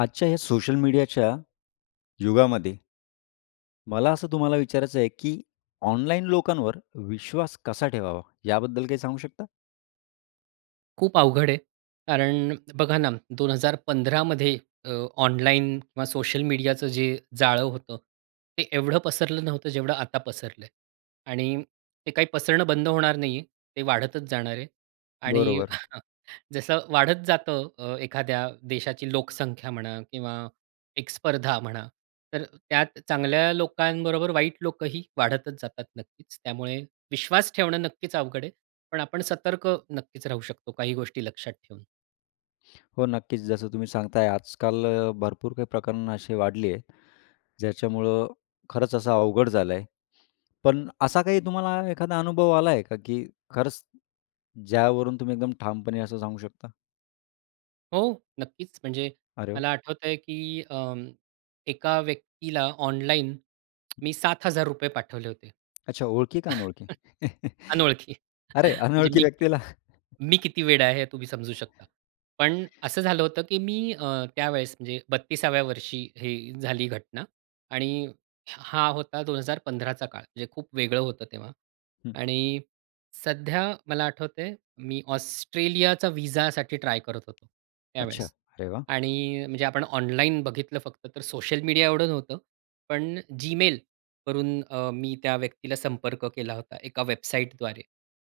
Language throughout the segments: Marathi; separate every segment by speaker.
Speaker 1: आजच्या ह्या सोशल मीडियाच्या युगामध्ये, मला असं तुम्हाला विचारायचं आहे की ऑनलाईन लोकांवर विश्वास कसा ठेवावा, याबद्दल काही सांगू शकता?
Speaker 2: खूप अवघड आहे. कारण बघा ना, 2015 मध्ये अ, ऑनलाईन किंवा सोशल मीडियाचं जे जाळं होतं, ते एवढं पसरलं नव्हतं जेवढं आता पसरलंय. आणि ते काही पसरणं बंद होणार नाहीये, ते वाढतच जाणार आहे. आणि
Speaker 1: बरोबर.
Speaker 2: जसं वाढत जातं अ, एखाद्या देशाची लोकसंख्या म्हणा किंवा एक स्पर्धा म्हणा. तर त्यात चांगल्या लोकांबरोबर वाईट लोकही वाढतच जातात, नक्कीच. त्यामुळे विश्वास ठेवणं नक्कीच अवघड आहे पण आपण सतर्क नक्कीच राहू शकतो, काही गोष्टी लक्षात ठेवून.
Speaker 1: हो नक्कीच जसं तुम्ही सांगताय, आजकाल अ, भरपूर काही प्रकरणं अशी वाढली आहे; ज्याच्यामुळं खरंच असं अवघड झालं आहे. पण असा काही तुम्हाला एखादा अनुभव आलाय आहे का की खरंच ज्यावरून तुम्ही एकदम ठामपणे असं सांगू शकता?
Speaker 2: हो, नक्कीच. म्हणजे
Speaker 1: अरे!
Speaker 2: मला आठवतंय की अ, एका व्यक्तीला ऑनलाइन, मी ₹7000 पाठवले होते.
Speaker 1: अच्छा ओळखी का अनोळखी?
Speaker 2: अनोळखी.
Speaker 1: अरे
Speaker 2: म्हणजे
Speaker 1: अनोळखी
Speaker 2: मी
Speaker 1: व्यक्तीला.
Speaker 2: मी किती वेडा आहे हे तुम्ही समजू शकता. पण असं झालं होतं की मी अ, त्यावेळेस म्हणजे 32व्या वर्षी हे झाली घटना. आणि हा होता 2015चा काळ, म्हणजे खूप वेगळं होतं तेव्हा.
Speaker 1: हं.
Speaker 2: आणि सध्या मला आठवतंय मी ऑस्ट्रेलियाचा व्हिसासाठी ट्राय करत होतो
Speaker 1: अच्छा
Speaker 2: त्यावेळेस.
Speaker 1: अरे वाह!
Speaker 2: आणि म्हणजे आपण ऑनलाईन बघितलं फक्त तर सोशल मीडिया एवढं नव्हतं, पण Gmail वरून अ, मी त्या व्यक्तीला संपर्क केला होता, एका वेबसाईटद्वारे.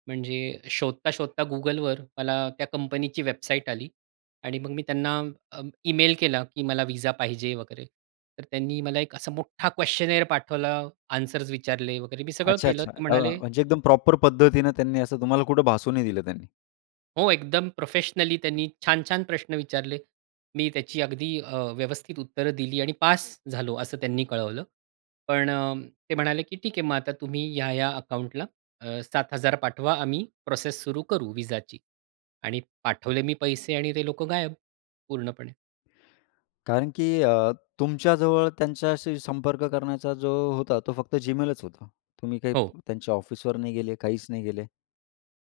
Speaker 2: म्हणजे शोधता-शोधता Googleवर मला त्या कंपनीची वेबसाईट आली आणि मग मी त्यांना अ, ई-मेल केला की मला व्हिसा पाहिजे वगैरे, तर त्यांनी मला एक असा मोठ्ठा क्वेश्‍चनेअर पाठवला, अन्सर्स विचारले वगैरे. मी सगळं
Speaker 1: अच्छा,
Speaker 2: केलं
Speaker 1: अच्छा.
Speaker 2: ते
Speaker 1: अ,
Speaker 2: म्हणाले,
Speaker 1: म्हणजे एकदम प्रॉपर पद्धतीने त्यांनी असं तुम्हाला कुठं भासू नाही दिलं त्यांनी.
Speaker 2: हो, एकदम प्रोफेशनली त्यांनी छान-छान प्रश्न विचारले. मी त्याची अगदी अ, व्यवस्थित उत्तरं दिली आणि पास झालो, असं त्यांनी कळवलं. पण अ, ते म्हणाले, की "ठीक हे, मग आता तुम्ही ह्या-ह्या अकाउंटला अ, 7000 पाठवा. आम्ही प्रोसेस सुरू करू व्हिसाची." आणि पाठवले मी पैसे आणि ते लोकं गायब, पूर्णपणे.
Speaker 1: कारण की अ, तुमच्याजवळ त्यांच्याशी संपर्क करण्याचा जो होता, तो फक्त Gmailच होता. तुम्ही काही
Speaker 2: हो.
Speaker 1: त्यांच्या ऑफिसवर नाही गेले, काहीच नाही गेले.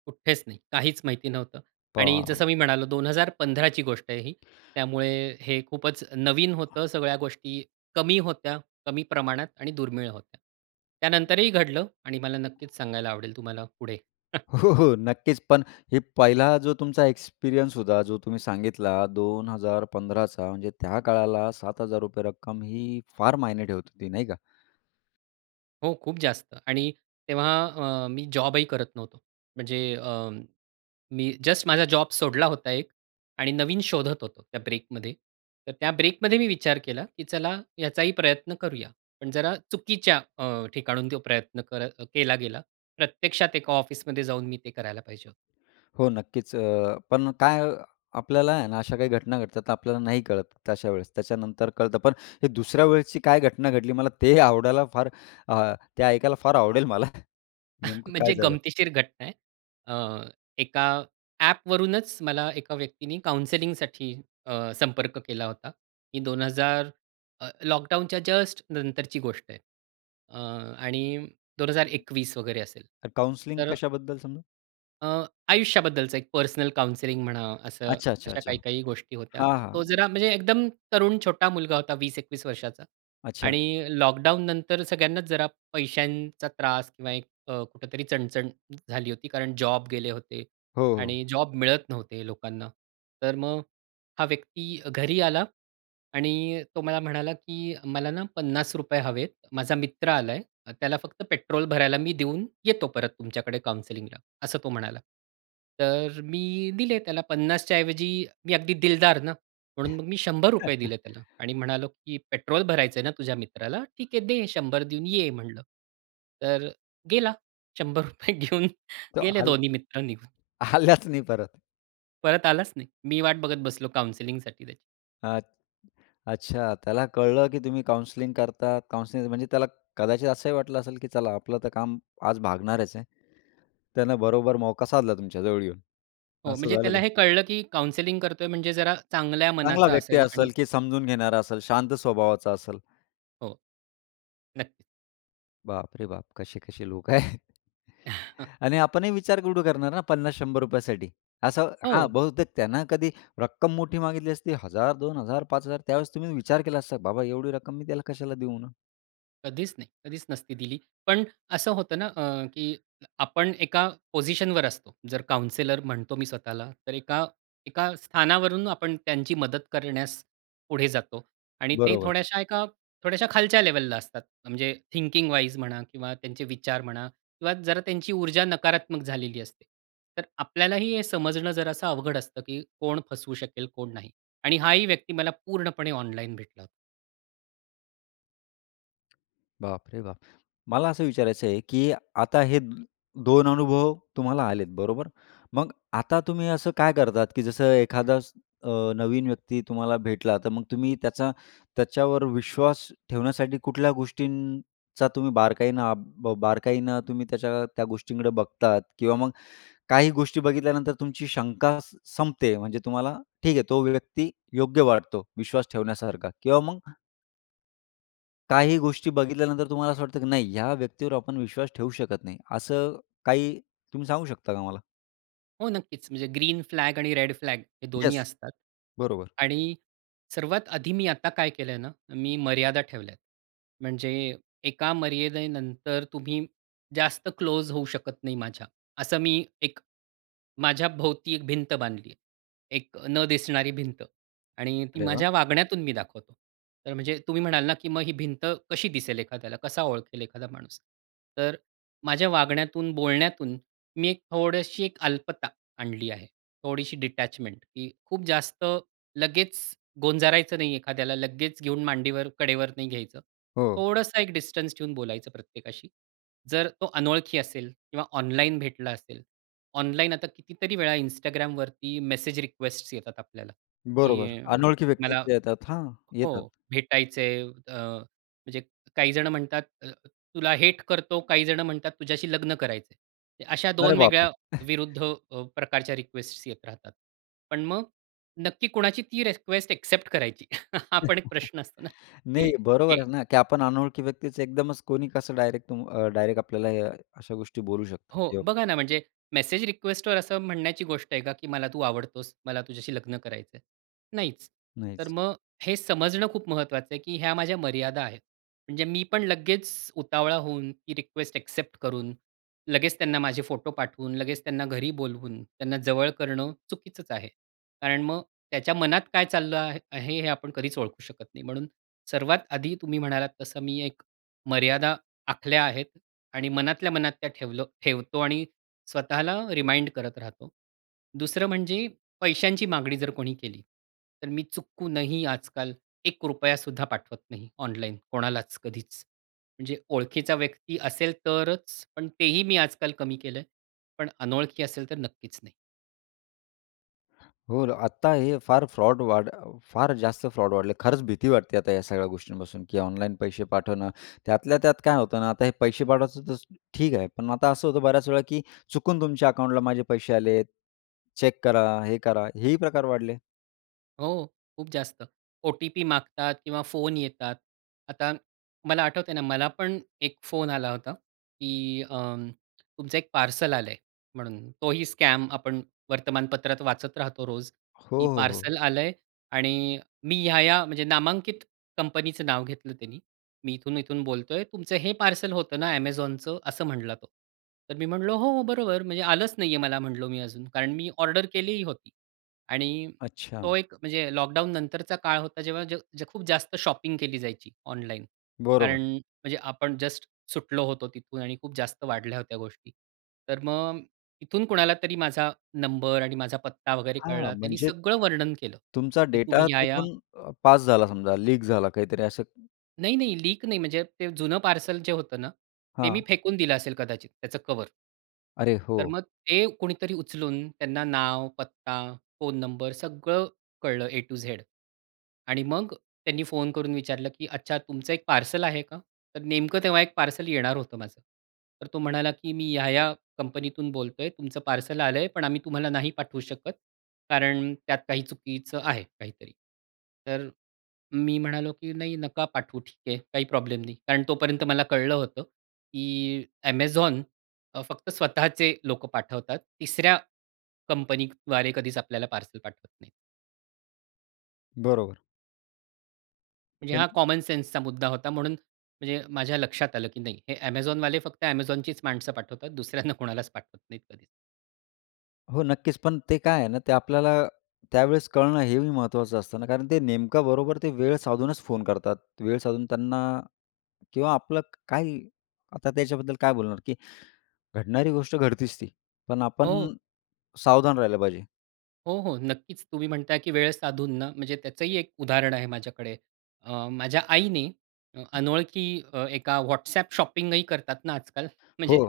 Speaker 2: कुठेच नाही, काहीच माहिती नव्हतं. आणि
Speaker 1: पहा.
Speaker 2: जसं मी म्हणालो, 2015ची गोष्ट आहे ही. त्यामुळे हे खूपच नवीन होतं. सगळ्या गोष्टी कमी होत्या, कमी प्रमाणात आणि दुर्मिळ होत्या. त्यानंतरही घडलं आणि मला नक्कीच सांगायला आवडेल तुम्हाला पुढे.
Speaker 1: हो, हो, नक्कीच. पण हे पहिला जो तुमचा एक्सपिरियन्स होता, जो तुम्ही सांगितला 2015चा, म्हणजे त्या काळाला ₹7,000 रक्कम ही फार मायने ठेवत होती, नाही का?
Speaker 2: हो, खूप जास्त. आणि तेव्हा अ, मी जॉबही करत नव्हतो. म्हणजे अ, मी जस्ट माझा जॉब सोडला होता एक आणि नवीन शोधत होतो त्या ब्रेकमध्ये. तर त्या ब्रेकमध्ये मी विचार केला, की चला याचाही प्रयत्न करूया. पण जरा चुकीच्या अ, ठिकाणहून तो प्रयत्न कर केला गेला. प्रत्यक्षात एका ऑफिसमध्ये जाऊन मी ते करायला पाहिजे होतं.
Speaker 1: हो, नक्कीच, अ, पण काय, आपल्याला आहे ना, अशा काही घटना घडतात तर आपल्याला नाही कळत तशा वेळेस. त्याच्यानंतर कळतं. पण हे दुसऱ्या वेळेसची काय घटना घडली, मला ते आवडायला फार अ, ते ऐकायला फार आवडेल मला. नेमकं काय
Speaker 2: म्हणजे
Speaker 1: झालं.
Speaker 2: गमतीशीर घटना आहे. अ, एका ॲपवरूनच मला एका व्यक्तीने काउंसिलिंगसाठी अ, संपर्क केला होता, की 2000 अ, लॉकडाउनच्या जस्ट नंतरची गोष्ट आहे अ, आणि 2021 वगैरे असेल.
Speaker 1: त काउन्सिलिंग
Speaker 2: तर
Speaker 1: कशाबद्दलचं मग?
Speaker 2: अ, आयुष्याबद्दलचं एक पर्सनल काउन्सिलिंग म्हणा, असं अशा
Speaker 1: अच्छा-अच्छा-अच्छा.
Speaker 2: काही-काही गोष्टी होत्या.
Speaker 1: हां,
Speaker 2: तो
Speaker 1: हां.
Speaker 2: जरा म्हणजे एकदम तरुण छोटा मुलगा होता, 20-21 वर्षाचा.
Speaker 1: अच्छा.
Speaker 2: आणि लॉकडाउननंतर सगळ्यांनाच जरा पैशांचा त्रास किंवा एक अ, कुठेतरी चणचण झाली होती. कारण जॉब गेले होते
Speaker 1: हो, हो.
Speaker 2: आणि जॉब मिळत नव्हते लोकांना. तर मग हा व्यक्ती घरी आला आणि तो मला म्हणाला की "मला ना ₹50 हवेत. माझा मित्र आलाय, त्याला फक्त पेट्रोल भरायला मी देऊन येतो परत तुमच्याकडे काउन्सिलिंगला." असं तो म्हणाला. तर मी दिले त्याला. 50च्या ऐवजी मी अगदी दिलदार ना, म्हणून मग मी ₹100 दिले त्याला. आणि म्हणालो की "पेट्रोल भरायचंय ना तुझ्या मित्राला? ठीक आहे, दे 100 देऊन ये," म्हणलं. तर गेला ₹100 घेऊन.
Speaker 1: तो
Speaker 2: गेले
Speaker 1: आला
Speaker 2: दोन्ही मित्र निघून.
Speaker 1: आलाच नाही परत.
Speaker 2: परत आलाच नाही. मी वाट बघत बसलो काउन्सिलिंगसाठी त्याची.
Speaker 1: आत अच्छा. त्याला कळलं, की तुम्ही काउन्सिलिंग करता. काउन्सिलिंग म्हणजे त्याला कदाचित असंही वाटलं असेल, की चला आपलं तर काम आज भागणारच आहे. त्यानं बरोबर मौका साधला तुमच्या जवळ येऊन.
Speaker 2: हो. म्हणजे
Speaker 1: असं झालं
Speaker 2: त्याला
Speaker 1: तर.
Speaker 2: हे कळलं, की काउन्सिलिंग करतोय म्हणजे जरा चांगल्या
Speaker 1: चांगला
Speaker 2: मनाचा
Speaker 1: व्यक्ती
Speaker 2: असेल आणि
Speaker 1: असेल? की समजून घेणारा असेल, शांत स्वभावाचा असेल.
Speaker 2: हो. नक्की.
Speaker 1: बापरे बाप! कसे-कसे लोकं आहेत. आणि आपणही विचार कुठं करणार ना 50-100 रुपयासाठी. असं हां
Speaker 2: हो.
Speaker 1: बहुतेक त्याने कधी रक्कम मोठी मागितली असती 1000, 2000, 5000 त्यावेळेस तुम्ही विचार केला असता बाबा एवढी रक्कम मी त्याला कशाला देऊ म्हणून?
Speaker 2: कधीच नाही कधीच नसती दिली. पण असं होतं ना अ, की आपण एका पोझिशनवर असतो. जर काउन्सिलर म्हणतो मी स्वतःला तर एका एका स्थानावरून आपण त्यांची मदत करण्यास पुढे जातो आणि ते
Speaker 1: बरोबर.
Speaker 2: थोड्याशा एका थोड्याशा खालच्या लेव्हलला असतात. म्हणजे थिंकिंग वाईज म्हणा किंवा त्यांचे विचार म्हणा किंवा जरा त्यांची ऊर्जा नकारात्मक झालेली असते. तर आपल्यालाही हे समजणं जरासा अवघड असतं, की कोण फसवू शकेल कोण नाही आणि हाही व्यक्ती मला पूर्णपणे ऑनलाईन भेटला होता.
Speaker 1: बापरे बाप! मला असं विचारायचं आहे, की आता हे 2 अनुभव तुम्हाला आलेत बरोबर? मग आता तुम्ही असं काय करतात, की जसं एखादा अ, नवीन व्यक्ती तुम्हाला भेटला तर मग तुम्ही त्याचा त्याच्यावर विश्वास ठेवण्यासाठी कुठल्या गोष्टींचा तुम्ही बारकाईनं बा बारकाईनं तुम्ही त्याच्या त्या गोष्टीकडं बघतात? किंवा मग काही गोष्टी बघितल्यानंतर तुमची शंका स संपते म्हणजे तुम्हाला ठीक आहे तो व्यक्ती योग्य वाटतो विश्वास ठेवण्यासारखा किंवा मग काही गोष्टी बघितल्यानंतर तुम्हाला असं वाटतं, की "नाही, ह्या व्यक्तीवर आपण विश्वास ठेवू शकत नाही." असं काही तुम्ही सांगू शकता का मला?
Speaker 2: हो, नक्कीच. म्हणजे ग्रीन फ्लॅग आणि रेड फ्लॅग हे दोन्ही
Speaker 1: यस,
Speaker 2: असतात.
Speaker 1: बरोबर.
Speaker 2: आणि सर्वात आधी मी आता काय केलंय ना, मी मर्यादा ठेवल्यात. म्हणजे एका मर्यादेनंतर तुम्ही जास्त क्लोज होऊ शकत नाही माझ्या. असं मी एक माझ्याभोवती एक भिंत बांधली आहे. एक अ, न दिसणारी भिंत आणि ती
Speaker 1: अरे वाह!
Speaker 2: माझ्या वागण्यातून मी दाखवतो. तर म्हणजे तुम्ही म्हणाल ना की "मग ही भिंत कशी दिसेल एखाद्याला? कसा ओळखेल एखादा माणूस?" तर माझ्या वागण्यातून, बोलण्यातून मी एक थोडीशी एक अल्पता आणली आहे. थोडीशी डिटॅचमेंट, की खूप जास्त लगेच गोंजारायचं नाही एखाद्याला, लगेच घेऊन मांडीवर, कडेवर नाही घ्यायचं.
Speaker 1: हो.
Speaker 2: थोडासा एक डिस्टन्स ठेऊन बोलायचं प्रत्येकाशी. जर तो अनोळखी असेल किंवा ऑनलाईन भेटला असेल. ऑनलाइन आता कितीतरी वेळा Instagramवरती मेसेज रिक्वेस्टस येतात आपल्याला,
Speaker 1: बरोबर.
Speaker 2: की
Speaker 1: अनोळखी व्यक्ती
Speaker 2: मला
Speaker 1: जे येतात हां,
Speaker 2: हो
Speaker 1: येतात.
Speaker 2: भेटायचंय. अ, म्हणजे काही जण म्हणतात, "तुला हेट करतो, काही जण म्हणतात तुझ्याशी लग्न करायचं आहे." अशा
Speaker 1: अरे
Speaker 2: 2
Speaker 1: बापरे!
Speaker 2: वेगळ्या विरुद्ध अ, प्रकारच्या रिक्वेस्टस येत राहतात. पण मग नक्की कोणाची ती रिक्वेस्ट एक्सेप्ट करायची हा पण एक प्रश्न असतो ना, की
Speaker 1: नाही, बरोबर
Speaker 2: एक
Speaker 1: आहे ना, की आपण अनोळखी व्यक्तीच एकदमच कोणी कसं डायरेक्ट अ, डायरेक्ट आपल्याला या अशा गोष्टी बोलू शकतो
Speaker 2: हो
Speaker 1: किंवा
Speaker 2: बघा ना, म्हणजे मेसेज रिक्वेस्टवर असं म्हणण्याची गोष्ट आहे का की "मला तू आवडतोस. मला तुझ्याशी लग्न करायचं आहे."? नाहीच. तर
Speaker 1: नाहीच.
Speaker 2: मग हे समजणं खूप महत्त्वाचं आहे, की ह्या माझ्या मर्यादा आहेत. म्हणजे मी पण लगेच उतावळा होऊन ती रिक्वेस्ट एक्सेप्ट करून, लगेच त्यांना माझे फोटो पाठवून, लगेच त्यांना घरी बोलवून, त्यांना जवळ करणं चुकीचंच आहे. कारण मग त्याच्या मनात काय चाललं आहे हे आपण कधीच ओळखू शकत नाही. म्हणून सर्वात आधी तुम्ही म्हणालात तसं मी एक मर्यादा आखल्या आहेत. आणि मनातल्या मनात त्या ठेवलं ठेवतो आणि स्वतःला रिमाइंड करत राहतो. दुसरं म्हणजे पैशांची मागणी जर कोणी केली, तर मी चुकूनही आजकाल 1 रुपयासुद्धा पाठवत नाही ऑनलाईन कोणालाच, कधीच. म्हणजे ओळखीचा व्यक्ती असेल तरच. पण तेही मी आजकाल कमी केलंय, पण अनोळखी असेल तर नक्कीच नाही.
Speaker 1: हो, आता हे फार फ्रॉड वाढ फार जास्त फ्रॉड वाढले. खरंच भीती वाटते आता या सगळ्या गोष्टींपासून, की ऑनलाईन पैसे पाठवणं. त्यातल्या त्यात काय होतं ना, आता हे पैसे पाठवायचं तर ठीक आहे. पण आता असं होतं बर्‍याच वेळा, की चुकून तुमच्या अकाउंटला माझे पैसे आलेत, चेक करा, हे करा. हेही प्रकार वाढले.
Speaker 2: हो, खूप जास्त. ओ-टी-पी मागतात किंवा फोन येतात. आता मला आठवतंय ना, मला पण एक फोन आला होता, की अ, तुमचं एक पार्सल आलं आहे म्हणून. तोही स्कॅम. आपण वर्तमानपत्रात वाचत राहतो रोज,
Speaker 1: हो,
Speaker 2: की
Speaker 1: हो, हो.
Speaker 2: पार्सल आलंय आणि मी ह्या-ह्या म्हणजे नामांकित कंपनीचं नाव घेतलं त्यानी. मी इथून-इथून बोलतोय. "तुमचं हे पार्सल होतं ना Amazonचं," असं म्हटला तो. तर मी म्हटलं, "हो, बरोबर. म्हणजे आलंच नाही आहे मला," म्हटलो मी, "अजून." कारण मी ऑर्डर केलीही होती. आणि,
Speaker 1: अच्छा.
Speaker 2: तो एक म्हणजे लॉकडाऊननंतरचा काळ होता, जेव्हा खूप जास्त शॉपिंग केली जायची ऑनलाईन.
Speaker 1: बरोबर.
Speaker 2: कारण म्हणजे आपण जस्ट सुटलो होतो तिथून आणि खूप जास्त वाढल्या होत्या गोष्टी. तर मग इथून कुणाला तरी माझा नंबर आणि माझा पत्ता वगैरे
Speaker 1: हां,
Speaker 2: कळला. त्यांनी
Speaker 1: म्हणजे
Speaker 2: सगळं वर्णन केलं,
Speaker 1: तुमचा
Speaker 2: की तुम्ही
Speaker 1: डेटा
Speaker 2: ह्या-ह्या
Speaker 1: तिथून अ, पास झाला समजा, लीक झाला काहीतरी असं.
Speaker 2: नाही, नाही. लीक नाही. म्हणजे ते जुनं पार्सल जे होतं ना, ते मी
Speaker 1: हां.
Speaker 2: फेकून दिलं असेल कदाचित त्याचं कव्हर.
Speaker 1: अरे!
Speaker 2: तर
Speaker 1: हो.
Speaker 2: मग ते कोणीतरी उचलून, त्यांना नाव, पत्ता, फोन नंबर, सगळं कळलं ए टू झेड आणि मग त्यांनी फोन करून विचारलं की "अच्छा तुमचं एक पार्सल आहे का?" तर नेमकं तेव्हा एक पार्सल येणार होतं माझं. तर तो म्हणाला की "मी या-या कंपनीतून बोलतोय तुमचं पार्सल आलंय पण आम्ही तुम्हाला नाही पाठवू शकत कारण त्यात काही चुकीचं आहे काहीतरी." तर मी म्हणालो की "नाही, नका पाठवू ठीक आहे. काही प्रॉब्लेम नाही." कारण तोपर्यंत मला कळलं होतं की Amazon अ, फक्त स्वतःचे लोकं पाठवतात. तिसऱ्या कंपनीद्वारे कधीच आपल्याला पार्सल पाठवत नाहीत.
Speaker 1: बरोबर.
Speaker 2: म्हणजे हा
Speaker 1: [unintelligible]
Speaker 2: कॉमन सेन्सचा मुद्दा होता म्हणून म्हणजे माझ्या लक्षात आलं की नाही हे Amazonवाले फक्त Amazonचीच माणसं पाठवतात. दुसऱ्यांना कोणालाच पाठवत नाहीत कधी.
Speaker 1: हो, नक्कीच. पण ते काय आहे ना ते आपल्याला त्यावेळेस कळणं हे बी महत्त्वाचं असतं ना, कारण ते नेमकं बरोबर ते वेळ साधूनच फोन करतात. वेळ साधून त्यांना किंवा आपलं क काही आता त्याच्याबद्दल काय बोलणार की घडणारी गोष्ट घडतेच ती. पण आपण
Speaker 2: हो.
Speaker 1: सावधान राहायला पाहिजे.
Speaker 2: हो, हो, नक्कीच. तुम्ही म्हणताय, की वेळ साधून ना. म्हणजे त्याचंही 1 उदाहरण आहे माझ्याकडे. अ, माझ्या आईने अनोळखी एका WhatsApp शॉपिंग ही करतात ना आजकाल.
Speaker 1: हो.
Speaker 2: म्हणजे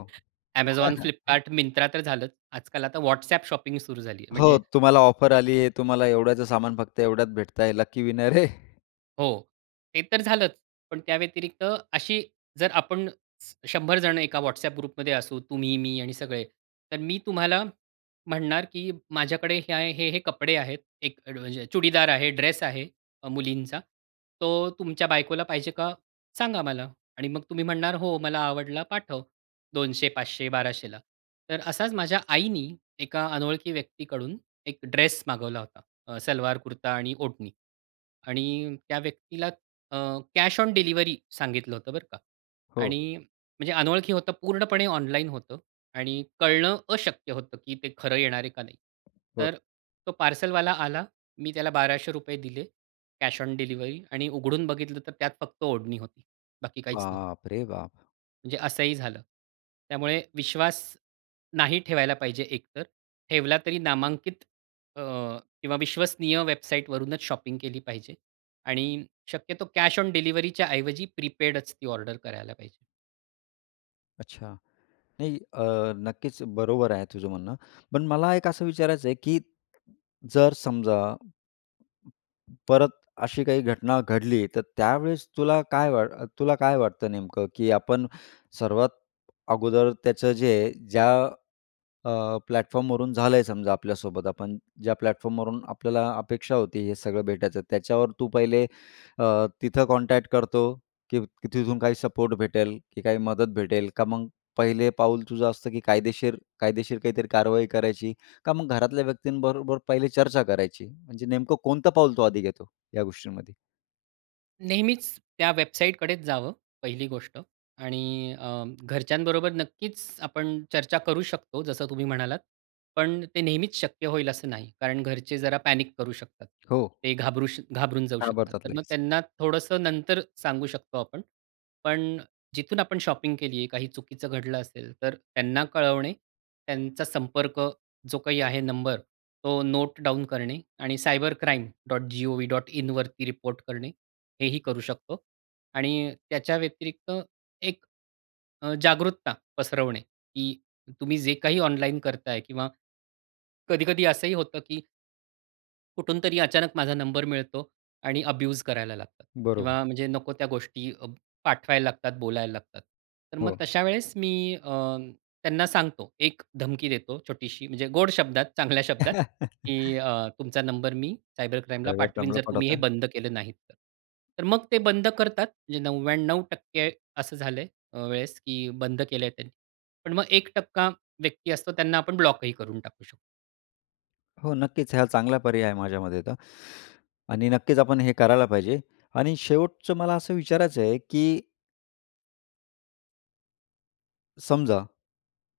Speaker 2: Amazon, Flipkart, Myntra तर झालंच. आजकाल आता WhatsApp शॉपिंग सुरू झाली आहे.
Speaker 1: हो,
Speaker 2: म्हणजे
Speaker 1: तुम्हाला ऑफर आली आहे. तुम्हाला एवढ्याचं सामान फक्त एवढ्यात भेटत आहे, लकी विनर आहे.
Speaker 2: हो, ते तर झालंच. पण त्याव्यतिरिक्त अशी जर आपण 100 जण एका WhatsApp ग्रुपमध्ये असू, तुम्ही, मी आणि सगळे. तर मी तुम्हाला म्हणणार, की माझ्याकडे हे, हे, हे कपडे आहेत. एक चुडीदार आहे, ड्रेस आहे अ, मुलींचा. तो तुमच्या बायकोला पाहिजे का, सांगा मला. आणि मग तुम्ही म्हणणार, हो मला आवडला, पाठव. 200, 500, 1200ला ला. तर असाच माझ्या आईनी एका अनोळखी व्यक्तीकडून एक ड्रेस मागवला होता. अ, सलवार, कुर्ता आणि ओढणी. आणि त्या व्यक्तीला अ, कॅश ऑन डिलिव्हरी सांगितलं होतं बरं का.
Speaker 1: हो.
Speaker 2: आणि म्हणजे अनोळखी होतं पूर्णपणे ऑनलाईन होतं. आणि कळणं अशक्य होतं, की ते खरं येणार आहे का नाही.
Speaker 1: बरं.
Speaker 2: तर तो पार्सलवाला आला. मी त्याला ₹1200 दिले, कॅश ऑन डिलिव्हरी आणि उघडून बघितलं, तर त्यात फक्त ओढणी होती. बाकी काहीच नव्हतं.
Speaker 1: बाप रे बाप!
Speaker 2: म्हणजे असंही झालं. त्यामुळे विश्वास नाही ठेवायला पाहिजे एकतर. ठेवला तरी नामांकित अ, किंवा विश्वसनीय वेबसाईटवरूनच शॉपिंग केली पाहिजे. आणि शक्यतो कॅश ऑन डिलिव्हरीच्या ऐवजी प्रीपेडच ती ऑर्डर करायला पाहिजे.
Speaker 1: अच्छा. नाही अ, नक्कीच बरोबर आहे, तुझं म्हणणं. पण मला एक असं विचारायचं आहे की जर समजा, परत अशी काही घटना घडली, तर त्यावेळेस तुला काय वाट तुला काय वाटतं नेमकं की आपण सर्वात अगोदर त्याचं जे ज्या अ, प्लॅटफॉर्मवरून झालंय समजा आपल्यासोबत, आपण ज्या प्लॅटफॉर्मवरून आपल्याला अपेक्षा होती, हे सगळं भेटायचं. त्याच्यावर तू पहिले अ, तिथं कॉन्टॅक्ट करतो, की तिथून काही सपोर्ट भेटेल, की काही मदत भेटेल, का मग पहिले पाऊल तुझं असतं की कायदेशीर कायदेशीर काहीतरी कारवाई करायची, का मग घरातल्या व्यक्ती बरोबर पहिले चर्चा करायची? म्हणजे नेमकं कोणतं पाऊल तू आधी घेतो, या गोष्टींमध्ये?
Speaker 2: नेहमीच त्या वेबसाईटकडेच जावं पहिली गोष्ट आणि अ, घरच्यांबरोबर नक्कीच आपण चर्चा करू शकतो, जसं तुम्ही म्हणालात. पण ते नेहमीच शक्य होईल असं नाही, कारण घरचे जरा पॅनिक करू शकतात.
Speaker 1: हो.
Speaker 2: ते घाबरू श घाबरून जाऊ शकतात.
Speaker 1: घाबरतात
Speaker 2: तर मग
Speaker 1: लगेच.
Speaker 2: त्यांना थोडंसं नंतर सांगू शकतो आपण. पण जिथून आपण शॉपिंग केली आहे काही चुकीचं घडलं असेल, तर त्यांना कळवणे, त्यांचा संपर्क जो काही आहे नंबर, तो नोट डाउन करणे आणि cybercrime.gov.in वरती रिपोर्ट करणे, हे ही करू शकतो आणि त्याच्या व्यतिरिक्त एक अ, जागरूकता पसरवणे की तुम्ही जे काही ऑनलाईन करताय किंवा कधी-कधी असं ही होतं की कुठून तरी अचानक माझा नंबर मिळतो आणि अब्यूज करायला लागतात
Speaker 1: बरोबर.
Speaker 2: किंवा म्हणजे नको त्या गोष्टी पाठवायला लागतात, बोलायला लागतात. तर मग
Speaker 1: हो.
Speaker 2: तशा वेळेस मी अ, त्यांना सांगतो, एक धमकी देतो छोटीशी, म्हणजे गोड शब्दात, चांगल्या शब्दात, की अ, तुमचा नंबर मी सायबर क्राईमला
Speaker 1: सायबर
Speaker 2: पाठवीन,
Speaker 1: क्राईमला
Speaker 2: जर तुम्ही हे
Speaker 1: पाठवता.
Speaker 2: बंद केले नाहीत तर. तर मग ते बंद करतात. म्हणजे 99% असं झालंय अ, वेळेस की बंद केलंय ते. पण मग 1% व्यक्ती असतो, त्यांना आपण ब्लॉकही करून टाकू शकतो.
Speaker 1: हो, नक्कीच, हां. चांगला पर्याय आहे माझ्यामते तर. आणि नक्कीच आपण हे करायला पाहिजे. आणि शेवटचं मला असं विचारायचं आहे, की समजा,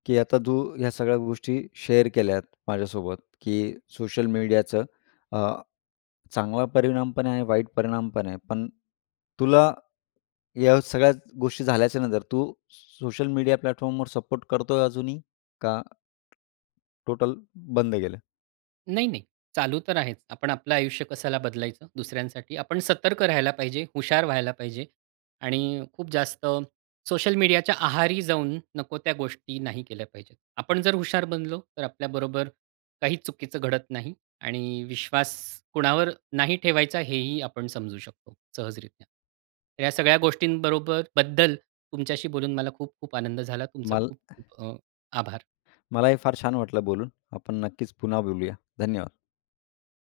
Speaker 1: की आता तू ह्या सगळ्या गोष्टी शेअर केल्यात माझ्यासोबत, की सोशल मीडियाचं अ, चांगला परिणाम पण आहे, वाईट परिणाम पण आहे. पण तुला या सगळ्या गोष्टी झाल्याच्या नंतर, तू स सोशल मीडिया प्लॅटफॉर्मवर सपोर्ट करतोय अजूनही? का टोटल बंद केलंय.
Speaker 2: नाही, नाही. चालू तर आहेच. आपण आपलं आयुष्य कशाला बदलायचं दुसऱ्यांसाठी? आपण सतर्क राहायला पाहिजे, हुशार व्हायला पाहिजे. आणि खूप जास्त सोशल मीडियाच्या आहारी जाऊन, नको त्या गोष्टी नाही केल्या पाहिजेत. आपण जर हुशार बनलो, तर आपल्याबरोबर काही चुकीचं घडत नाही. आणि विश्वास कोणावर नाही ठेवायचा, हेही आपण समजू शकतो, सहजरीत्या. तर या सगळ्या गोष्टींबरोबर बद्दल तुमच्याशी बोलून मला खूप खूप आनंद झाला. तुमचा
Speaker 1: माल
Speaker 2: खूप
Speaker 1: [unintelligible]
Speaker 2: खूप अ, आभार.
Speaker 1: मलाही फार छान वाटलं बोलून. आपण नक्कीच पुन्हा बोलूया. धन्यवाद.